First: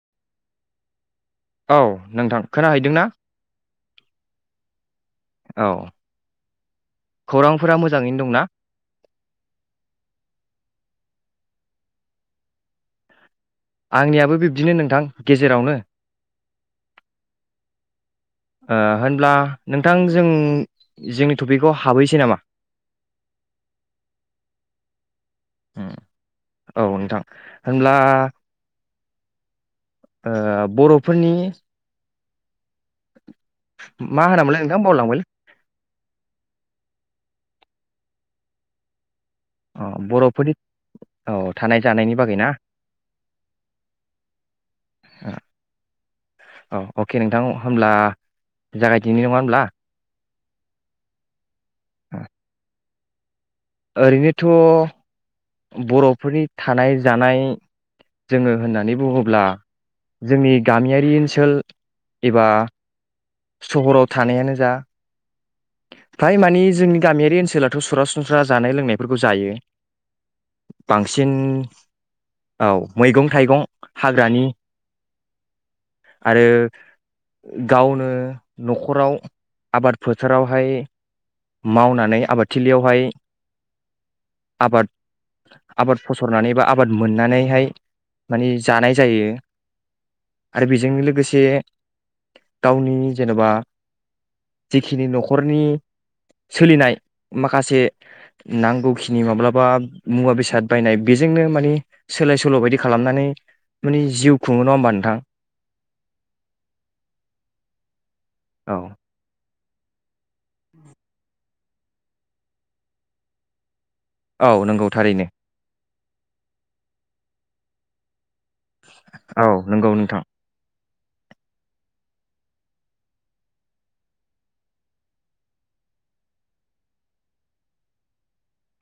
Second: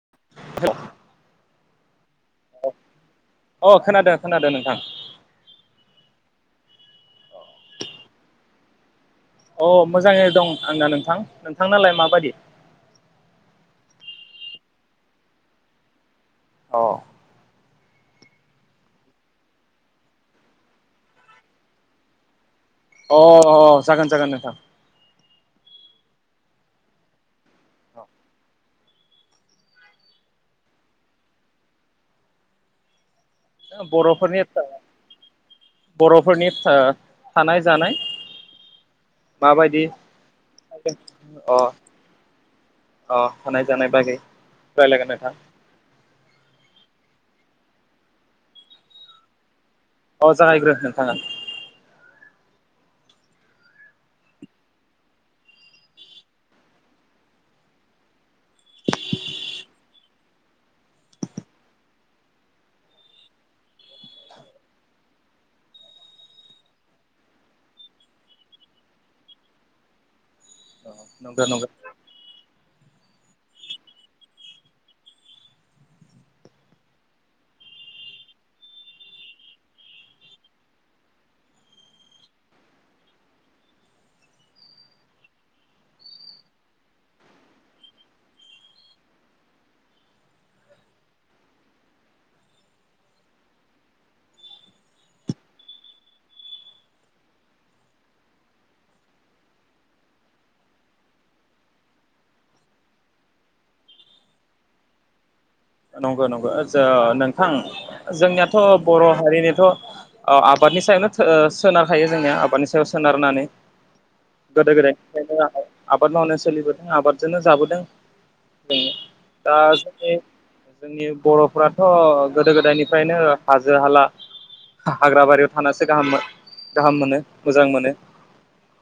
[inaudible] औ नोंथां खोनाहैदोंना अ खोनादो खोनादो नोंथां औ खौरांफोरा मोजाङैनो दंना अ मोजाङै दं आंना नोंथां नोंथांनालाय माबायदि आंनियाबो बिब्दिनो नोंथां गेजेरावनो अ ओ होनब्ला नोंथां जों जोंनि टपिकखौ हाबहैसै नामा अ जागोन जागोन नोंथां उम औ नोंथां होनब्ला ओ बर'फोरनि मा होनामोनलाय बर'फोरनिथा नोंथां बावलांबायलै बर'फोरनिथा थानाय जानाय अ माबायदि बर'फोरनि औ अ थानाय जानायनि बागै ना अ थानाय जानाय बागै रायलायगोन नोंथां औ अके नोंथां होमब्ला जागायदिनि नङा होमब्ला औ जागायग्रो नोंथाङा ओ ओरैनोथ बर'फोरनि थानाय जानाय जोङो होननानै बुङोब्ला जोंनि गामियारि ओनसोल एबा सहराव थानायानो जा फ्राय मानि जोंनि गामियारि ओनसोलाथ सरासनस्रा जानाय लोंनायफोरखौ जायो बांसिन नंगौ नंगौ औ मैगं थाइगं हाग्रानि आरो गावनो नखराव आबादफोर फोरावहाय मावनानै आबादथिलियावहाय आबाद आबाद फसरनानै बा आबाद मोननानैहाय माने जानाय जायो आरो बेजों लोगोसे गावनि जेनबा जेखिनि नखरनि सोलिनाय माखासे नांगौखिनि माब्लाबा मुवा बेसाद बायनाय बेजोंनो मानि सोलाय सोल बायदि खालामनानै माने जिउ खुङो नङा होमबा नोंथां नंगौ नंगौ नोंथां जोंनियाथ औ बर' हारिनिथ औ आबादनि सायावनो सोनारखायो जोंनिया आबादनि सायाव सोनारनानै औ गोदो नंगौ थारैनो गोदाय आबाद मावनो सोलिबोदों आबादजोंनो जाबोदों औ दा नंगौ नोंथां जोंनि बर'फ्राथ' गोदो गोदायनिफ्रायनो हाजो हाला हाग्राबारियाव थानासो गाहाम गाहाम मोनो मोजां मोनो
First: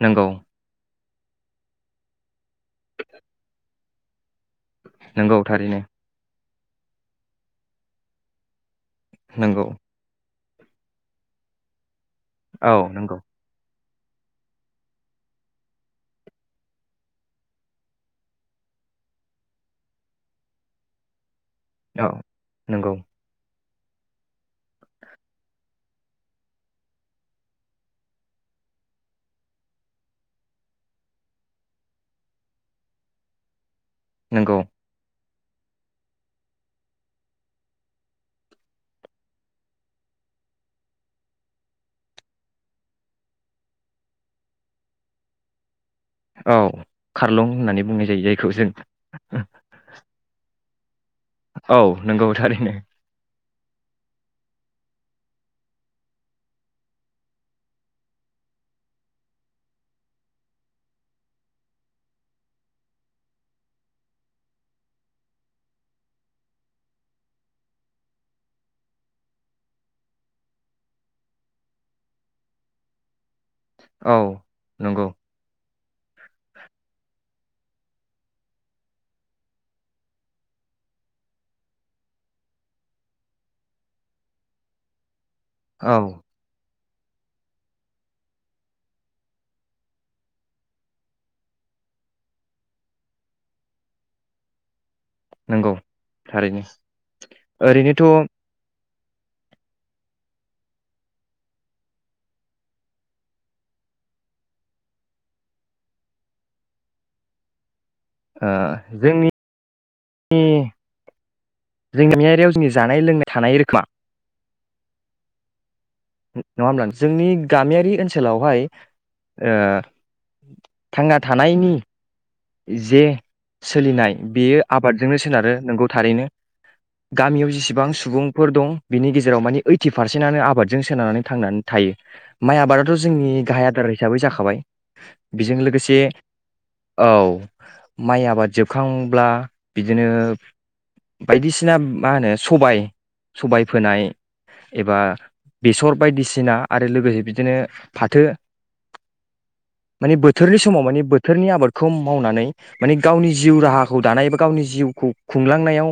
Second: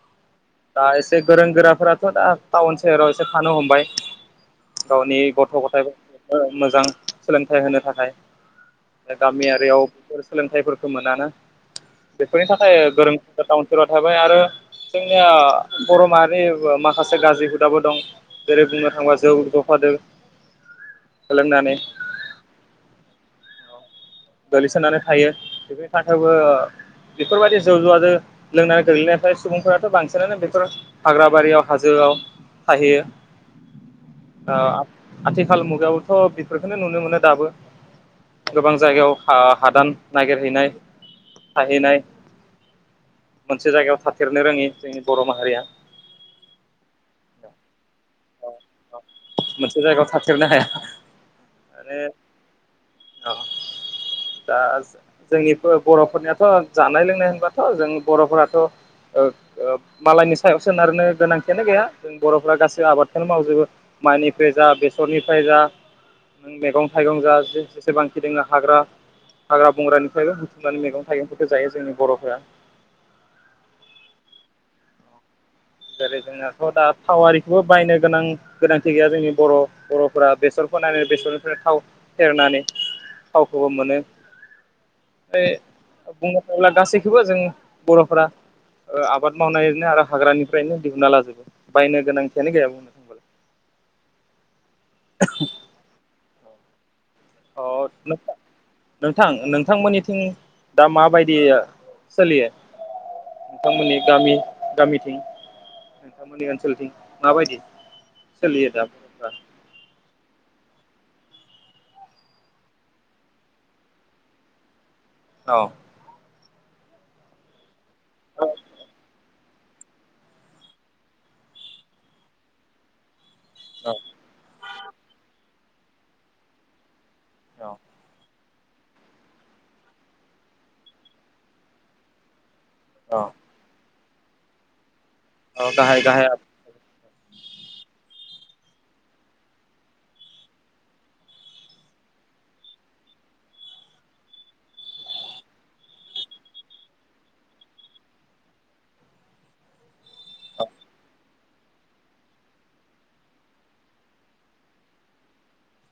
नोंगौ दा एसे गोरों गोराफोराथ' दा टाउन सोहोरावसो थानो हमबाय गावनि नंगौ गथ' थारैनो गथायफोरखौ ओ मोजां सोलोंथाइ होनो थाखाय नंगौ गामियारियाव सोलोंथाइफोरखौ मोनाना बेफोरनि औ थाखाय गोरों नंगौ गोराफोरा ताउन फोराव थाबाय आरो जोंनिया बर' माहारि माखासे गाज्रि हुदाबो दं जेरै बुंनो थांबा जौ जफादो लोंनानै औ नंगौ गोलैसोनानै थायो बेफोरनि थाखायबो बेफोरबायदि जौ जुवाजो लोंनानै गोलैनायफ्राय सुबुंफोराथ बांसिनानो बेफोर हाग्राबारियाव हाजोआव थाहैयो नंगौ ओ आथिखाल मुगायावथ' बेफोरखौनो नुनो मोनो दाबो गोबां जायगायाव आ हादान नागिरहैनाय थाहैनाय मोनसे जायगायाव थाथेरनो रोङि जोंनि बर' माहारिया औ खारलुं होननानै बुंनाय जायो जायखौ जों थेरनो हाया औ माने नोंगौ थारैनो औ दा जोंनि बर'फोरनियाथ' जानाय लोंनाय होनबाथ' जों बर'फोराथ' ओ ओ मालायनि सायाव सोनारनो गोनांथियानो गैया जों बर'फोरा गासैबो आबादखौनो मावजोबो माइनिफ्राय जा बेसरनिफ्राय जा नों मेगं थाइगं जा ज जेसेबांखि दङं हाग्रा हाग्रा बंग्रानिफ्रायबो बुथुमनानै मैगं थाइगंफोरखौ जायो जोंनि बर'फोरा औ नोंगौ जेरै जोंनाथ' दा थावारि बो बायनो गोनां गोनांथि गैया जोंनि बर' बर'फोरा बेसरफोनानै बेसरनिफ्रायनो थाव फेरेटनानै थावखौबो मोनो [unintelligible] औ बुंनो थाङोब्ला गासै खौबो जों बर'फोरा ओ आबाद मावनाय ओरैनो हाग्रानि फायनो दिहुनना लाजोबो बायनो गोनांथियानो गैयामोननो नंगौ [inaudible] थारैनो अ नोंथां ओरैनोथ' नोंथां नोंथांमोननिथिं दा माबायदि सोलियो नोंथांमोननि गामि गामिथिं नोंथांमोननि ओनसोलथिं माबायदि सोलियो दा जोंनि [unintelligible] जोंनियारियाव जोंनि जानाय लोंनाय थानाय रोखोमा औ नङा होमब्ला जोंनि गामियारि औ ओनसोलावहाय ओ थांना थानायनि जे सोलिनाय बेयो आबादजोंनो सोनारो नोंगौ थारैनो गामियाव जेसेबां औ सुबुं फोर दं बिनि गेजेराव मानि ओइटि पारसेन्टनो आबादजों सोनारनानै थांनानै थायो माइ आबादाथ' औ जोंनि गाहाय आदार हिसाबै जाखाबाय बेजों औ लोगोसे गाहाय गाहाय औ औ माइ आबाद जोबखांब्ला बिदिनो बायदिसिना मा होनो सबाय सबाय फोनाय एबा बेसर बायदिसिना आरो लोगोसे बिदिनो फाथो माने बोथोरनि समाव माने बो थोरनि आबाद खौ मावनानै माने गावनि जिउ राहाखौ दानाय बा गावनि जिउखौ खुंलांनायाव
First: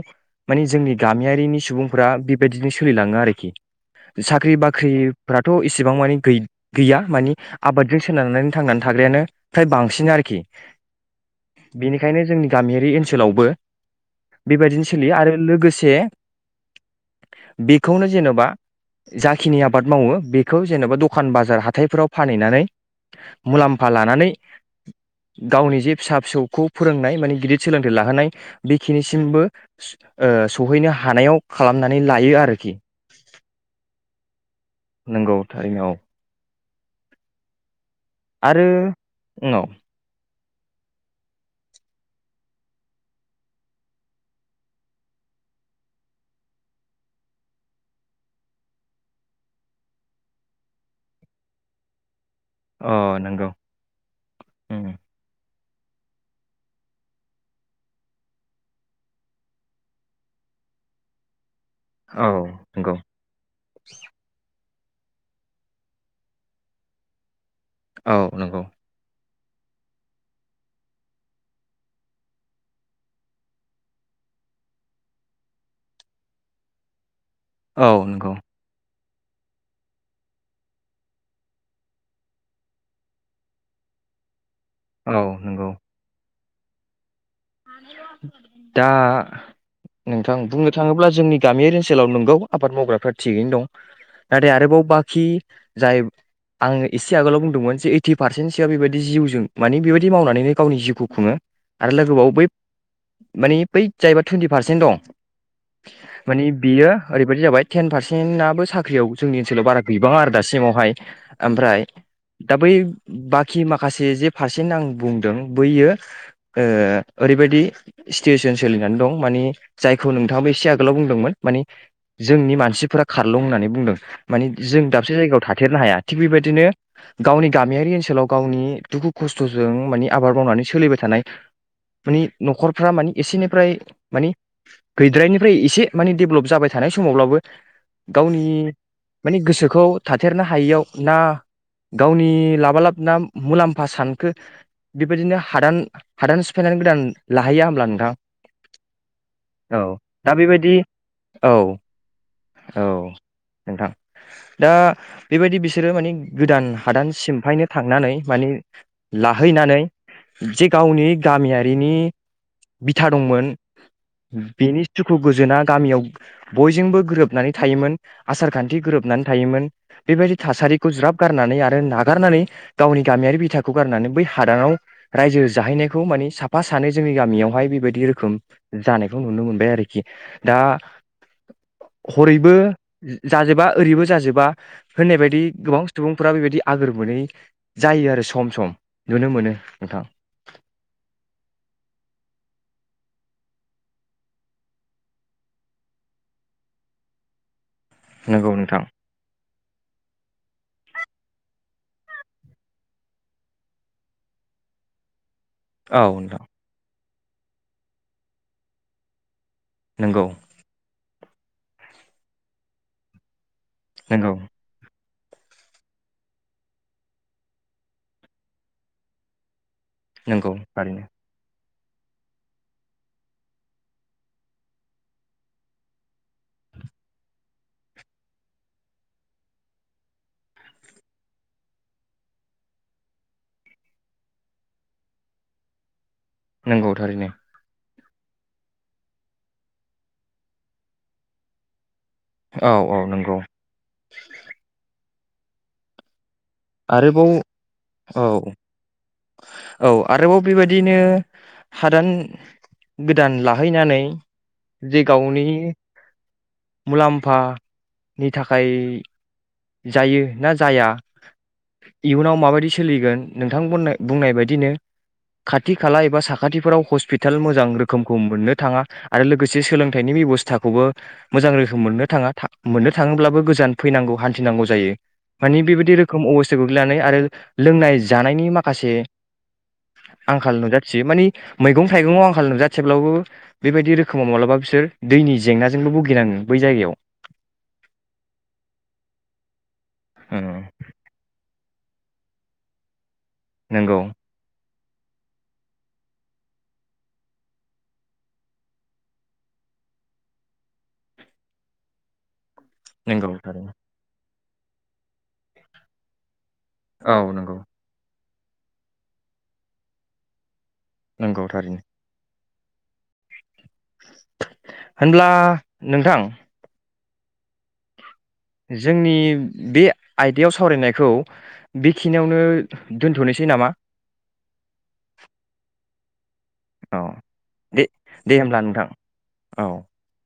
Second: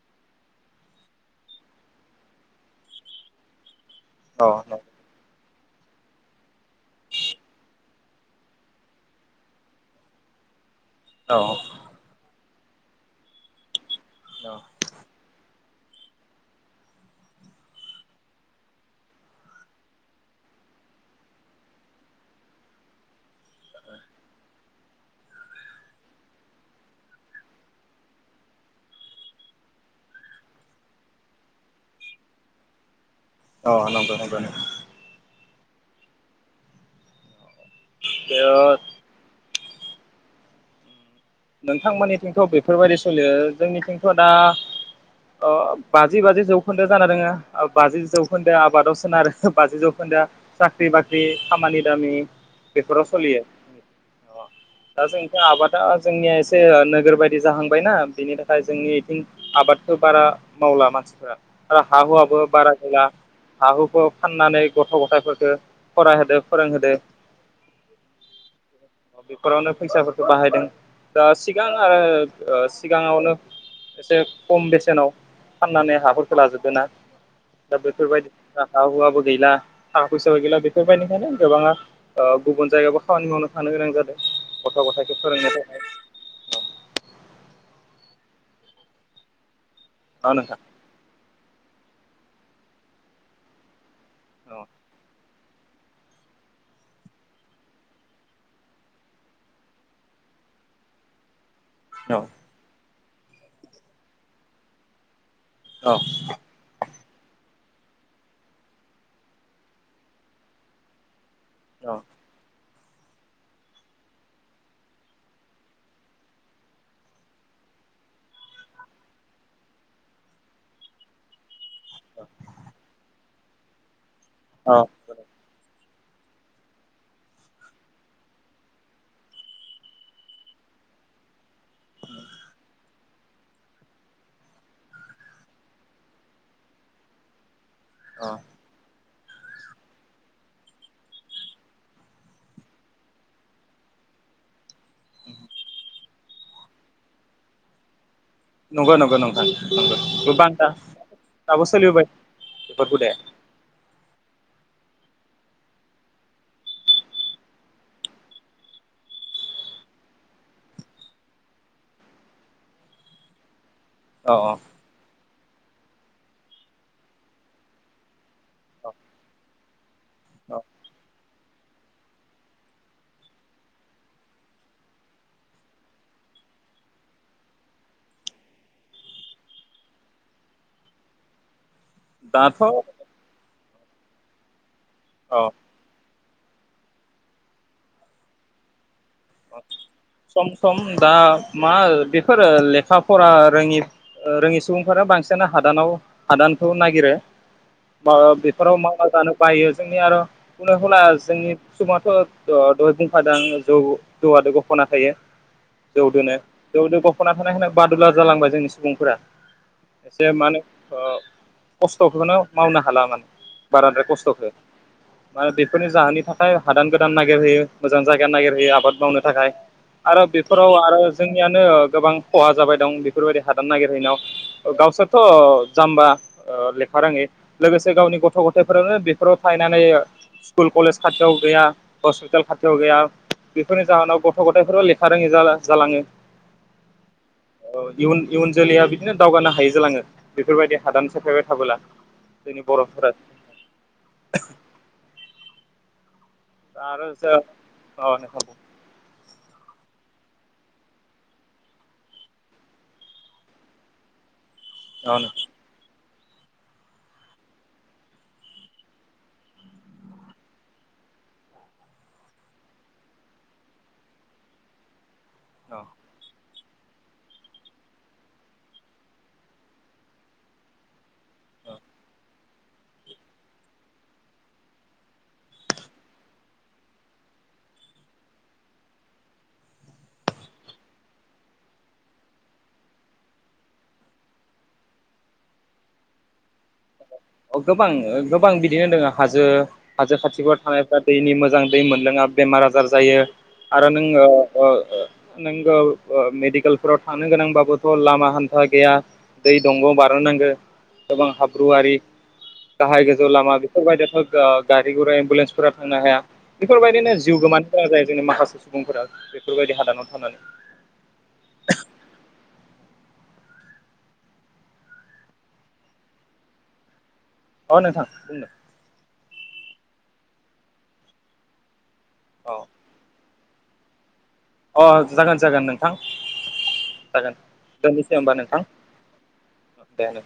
माने जोंनि गामियारिनि सुबुंफ्रा बेबायदिनो सोलिलाङो आरोखि साख्रि औ बाख्रिफ्रा थ' इसेबां मानि गै गैया मानि आबादजों सोनारनानै थांनानै थाग्रायानो फ्राय बांसिन आरोखि औ बेनिखायनो जोंनि गामियारि ओनसोलावबो बेबायदिनो सोलियो आरो लोगोसे बेखौनो जेनेबा जाखिनि आबाद मावो बेखौ जेन'बा दखान बाजार हााथाइफोराव फानहैनानै मुलाम्फा लानानै गावनि जे फिसा फिसौखौ फोरोंनाय माने गिदिर सोलोंथाइ लाहोनाय बेखिनिसिमबो सहैनो हानायाव खालामनानै लायो आरोखि औ नंगो नंगो जाइगाव आरो उनाव नोंथांमोननिथिंथ' बेफोरबायदि सोलियो जोंनिथिंथ' दा ओ बाजि बाजि जौखोन्दो जाना दोङो बाजि जौखोन्दो आबादाव सोनारो बाजि जौखोन्दोआ साख्रि बाख्रि खामानि दामि अ बेफोराव सोलियो नंगौ उम दा जोंनिथ आबाद द [unintelligible] जोंनिया एसे ओ नोगोर बायदि जाहांबायना बिनि थाखाय जोंनि बिथिं आबादखौ बारा मावला मानसिफ्रा आरो औ हाहुआबो बारा नंगौ गैला हाहुखौ फाननानै गथ' गथायफोरखौ फरायहोदो फोरोंहोदो औ नंगौ बेफोरावनो फैसाफोरखौ बाहायदों दा सिगां आरो ओ ओ सिगाङावनो एसे खम बेसेनाव फाननानै हाफोरखौ लाजोबदों ना दा औ नंगौ बेफोरबायदि हा हुवाबो गैला थाखा फैसा गैला बेफोरबायदिखायनो गोबाङा गुबुन जायगायावबो खामानि मावनो थानो गोनां जादों। गथ' गथायखौ औ नंगौ फोरोंनायखौ दा। नोंथां बुंनो थाङोब्ला जोंनि। बे गामियारि ओनसोलाव नंगौ आबाद मावग्राफ्रा थिगैनो दं। नाथाय औ औ आरोबाव बाखि जाय आं एसे आगोलाव बुंदोंमोन जे ओइटि पारसेन्टसोआ बेबायदि जिउजों मानिे बेबायदि मावनानैनो गावनि जिउखौ खुङो। आरोलाय गोबाव मानि बै जाहबा टुइन्टि पारसेन्ट दं माने बिय ओरैबायदि जाबाय टेन पारसेन्टाबो साख्रियाव जोंनि ओनसोलाव बारा बिबाङा आरो दासिमावहाय। ओमफ्राय औ दा बै बाखि माखासे जे पारसेन्ट आं बुंदों बैयो ओ ओरैबायदि सिटुवेसन सोलिनानै दं मानि जायखौ नोंथाङाबो एसे आगोलाव बुंदोंमोन नि जोंनि मानसिफोरा खारलुं' होननानै बुंदों। मानि औ जों दाबसे जायगायाव थाथेरनो हाया। थिग बेबायदिनो गावनि गामियारि ओनसोलाव गावनि दुखु खस्थ'जों माने आबाद मावनानै सोलिबाय थानाय। माने न'खरफ्रा माने एसेनिफ्राय माने गैद्रायनिफ्राय एसे माने डेभेलप जाबाय थानाय समावब्लाबो औ गावनि माने गोसोखौ थाथेरनो हायियाव ना गावनि लाबा लाब ना मुलाम्फा सानखो बेबायदिनो हादान हादान। सिफायनानै गोदान लाहैया होनब्ला नोंथां? नंगौ नंगौ नोंथां औ नंगौ दा बान्दा बेबायदि औ दाबो सोलिबोबाय बेफोर औ हुदाया। नोंथां दा बेबायदि बिसोरो माने गोदान हादान सिमफायनो थांनानै माने लाहैनानै जे गावनि गामियारिनि बिथा दंमोन। औ औ बिनि [unintelligible] गोजोना गामियाव बयजोंबो गोरोबनानै थायोमोन आसार खान्थि औ गोरोबनानै थायोमोन। बेबायदि औ थासारिखौ ज्राब गारनानै आरो नागारनानै गावनि गामियारि बिथाखौ गारनानै बै हादानाव रायजो जाहैनाय। खौ माने साफा सानै जोंनि गामियावहाय बेबायदि रोखोम जानायखौ नुनो मोनबाय आरोखि दा। हरैबो दाथ' जाजोबा। ओरैबो जाजोबा। होननाय बायदि औ गोबां सुबुं फोरा बेबायदि आगोर मोनै जायो आरो सम स नुनो मोनो नोंथां। सम सम दा मा बेफोरो लेखा फरा रोङि रोङि सुबुंफोरा बांसिनानो हादानाव हादानखौ नागिरो म नंगौ बेफोराव नोंथां मावना जानो बायो जोंनि आरो बुं हला जोंनि सुबाथ' दहाय बुंफादों आ जौ जौजों गोनां थायो औ जौदोनो नोंथां जौदो गफ ख'ना थानाय होन बादुला जालांबाय जोंनि सुबुंफोरा नंगौ एसे माने अ खस्थ'खौनो मावनो हाला माने बाराद्राय नंगौ खस्थखौ माने बेफोरनि जाहोननि थाखाय हादान गोदान नागिरहैयो मोजां जायगा नागिरहैयो आबाद मावनो थाखाय आरो नंगौ बेफोराव आरो थारैनो जोंनियानो गोबां खहा जाबाय दं बेफोरबायदि हादान नागिरहैनायाव गावसोरथ' जाम्बा ओ लेखा रोङै लोगोसे गावनि गथ' गथायफोरानो बेफोराव थाहैनानै स्कुल कलेज खाथियाव गैया हस्पिटाल खाथियाव गैया बेफोरनि जाहोनाव गथ' गथायफोरबो लेखा रोङि जा जालाङो नंगौ थारैनो इयुन इयुन जोलैया बिदिनो दावगानो हायै जालाङो बेफोरबायदि हादान सेफायबाय थाबोला जोंनि औ औ बर'फोरा नंगौ आरो आरोबाव जा अ औ नोंथां बुं औ आरोबाव बेबायदिनो हादान गोदान लाहैनानै जे अ नोंथां गावनि मुलाम्फानि थाखाय जायो ना जाया इयुनाव माबायदि सोलिगोन नोंथां बुंनाय बायदिनो खाथि अ खाला एबा साखा साखाथिफोराव हस्पिटाल मोजां रोखोमखौ मोननो थाङा आरो लोगोसे सोलोंथाइनि बेबस्थाखौबो मोजां रोखोम मोननो थाङा मोननो थाङोब्लाबो गोजान फैनांगौ हान थिनांगौ जायो मानि बेबायदि रोखोम अबस्थाया गोग्लैनानै आरो लोंनाय जानायनि माखासे आंखाल नुजाथियो मानि मैगं थाइगंयाव आंखाल नुजाथिब्लाबो बेबायदि रोखोमाव माब्लाबा बिसोर दैनि जेंनाजोंबो भुगिनाङो बै जायगायाव अ गोबां गोबां बिदिनो दोङो हाजो हाजो खाथिफ्राव उम थानायफ्रा दैनि मोजां दै मोनलोङा बेमार आजार जायो आरो नंगौ नों अ अ नोंगौ मेडिकेलफोराव थांनो गोनांबाबोथ लामा हान्था गैया दै दंग बार नांगौ गोबां हाब ब्रुवारि गाहाय गोजौ नंगौ लामा थारैनो बेफोर बायदियावथ ओ गारि गुरा एम्बुलेन्सफोरा थांनो हाया बेफोर औ बायदिनो जिउ नंगौ गोमानो गोनां जायो जोंनि माखासे सुबुंफोरा बेफोरबायदि हादानाव थानानै नंगौ थारैनो होनब्ला नोंथां औ नोंथां बुंनो जोंनि बे आयदायाव सावरायनायखौ बेखिनियावनो औ दोन्थनोसै सै नामा थां औ जागोन दे दोननोसै होमबा दे होमब्ला नोंथां औ दे नो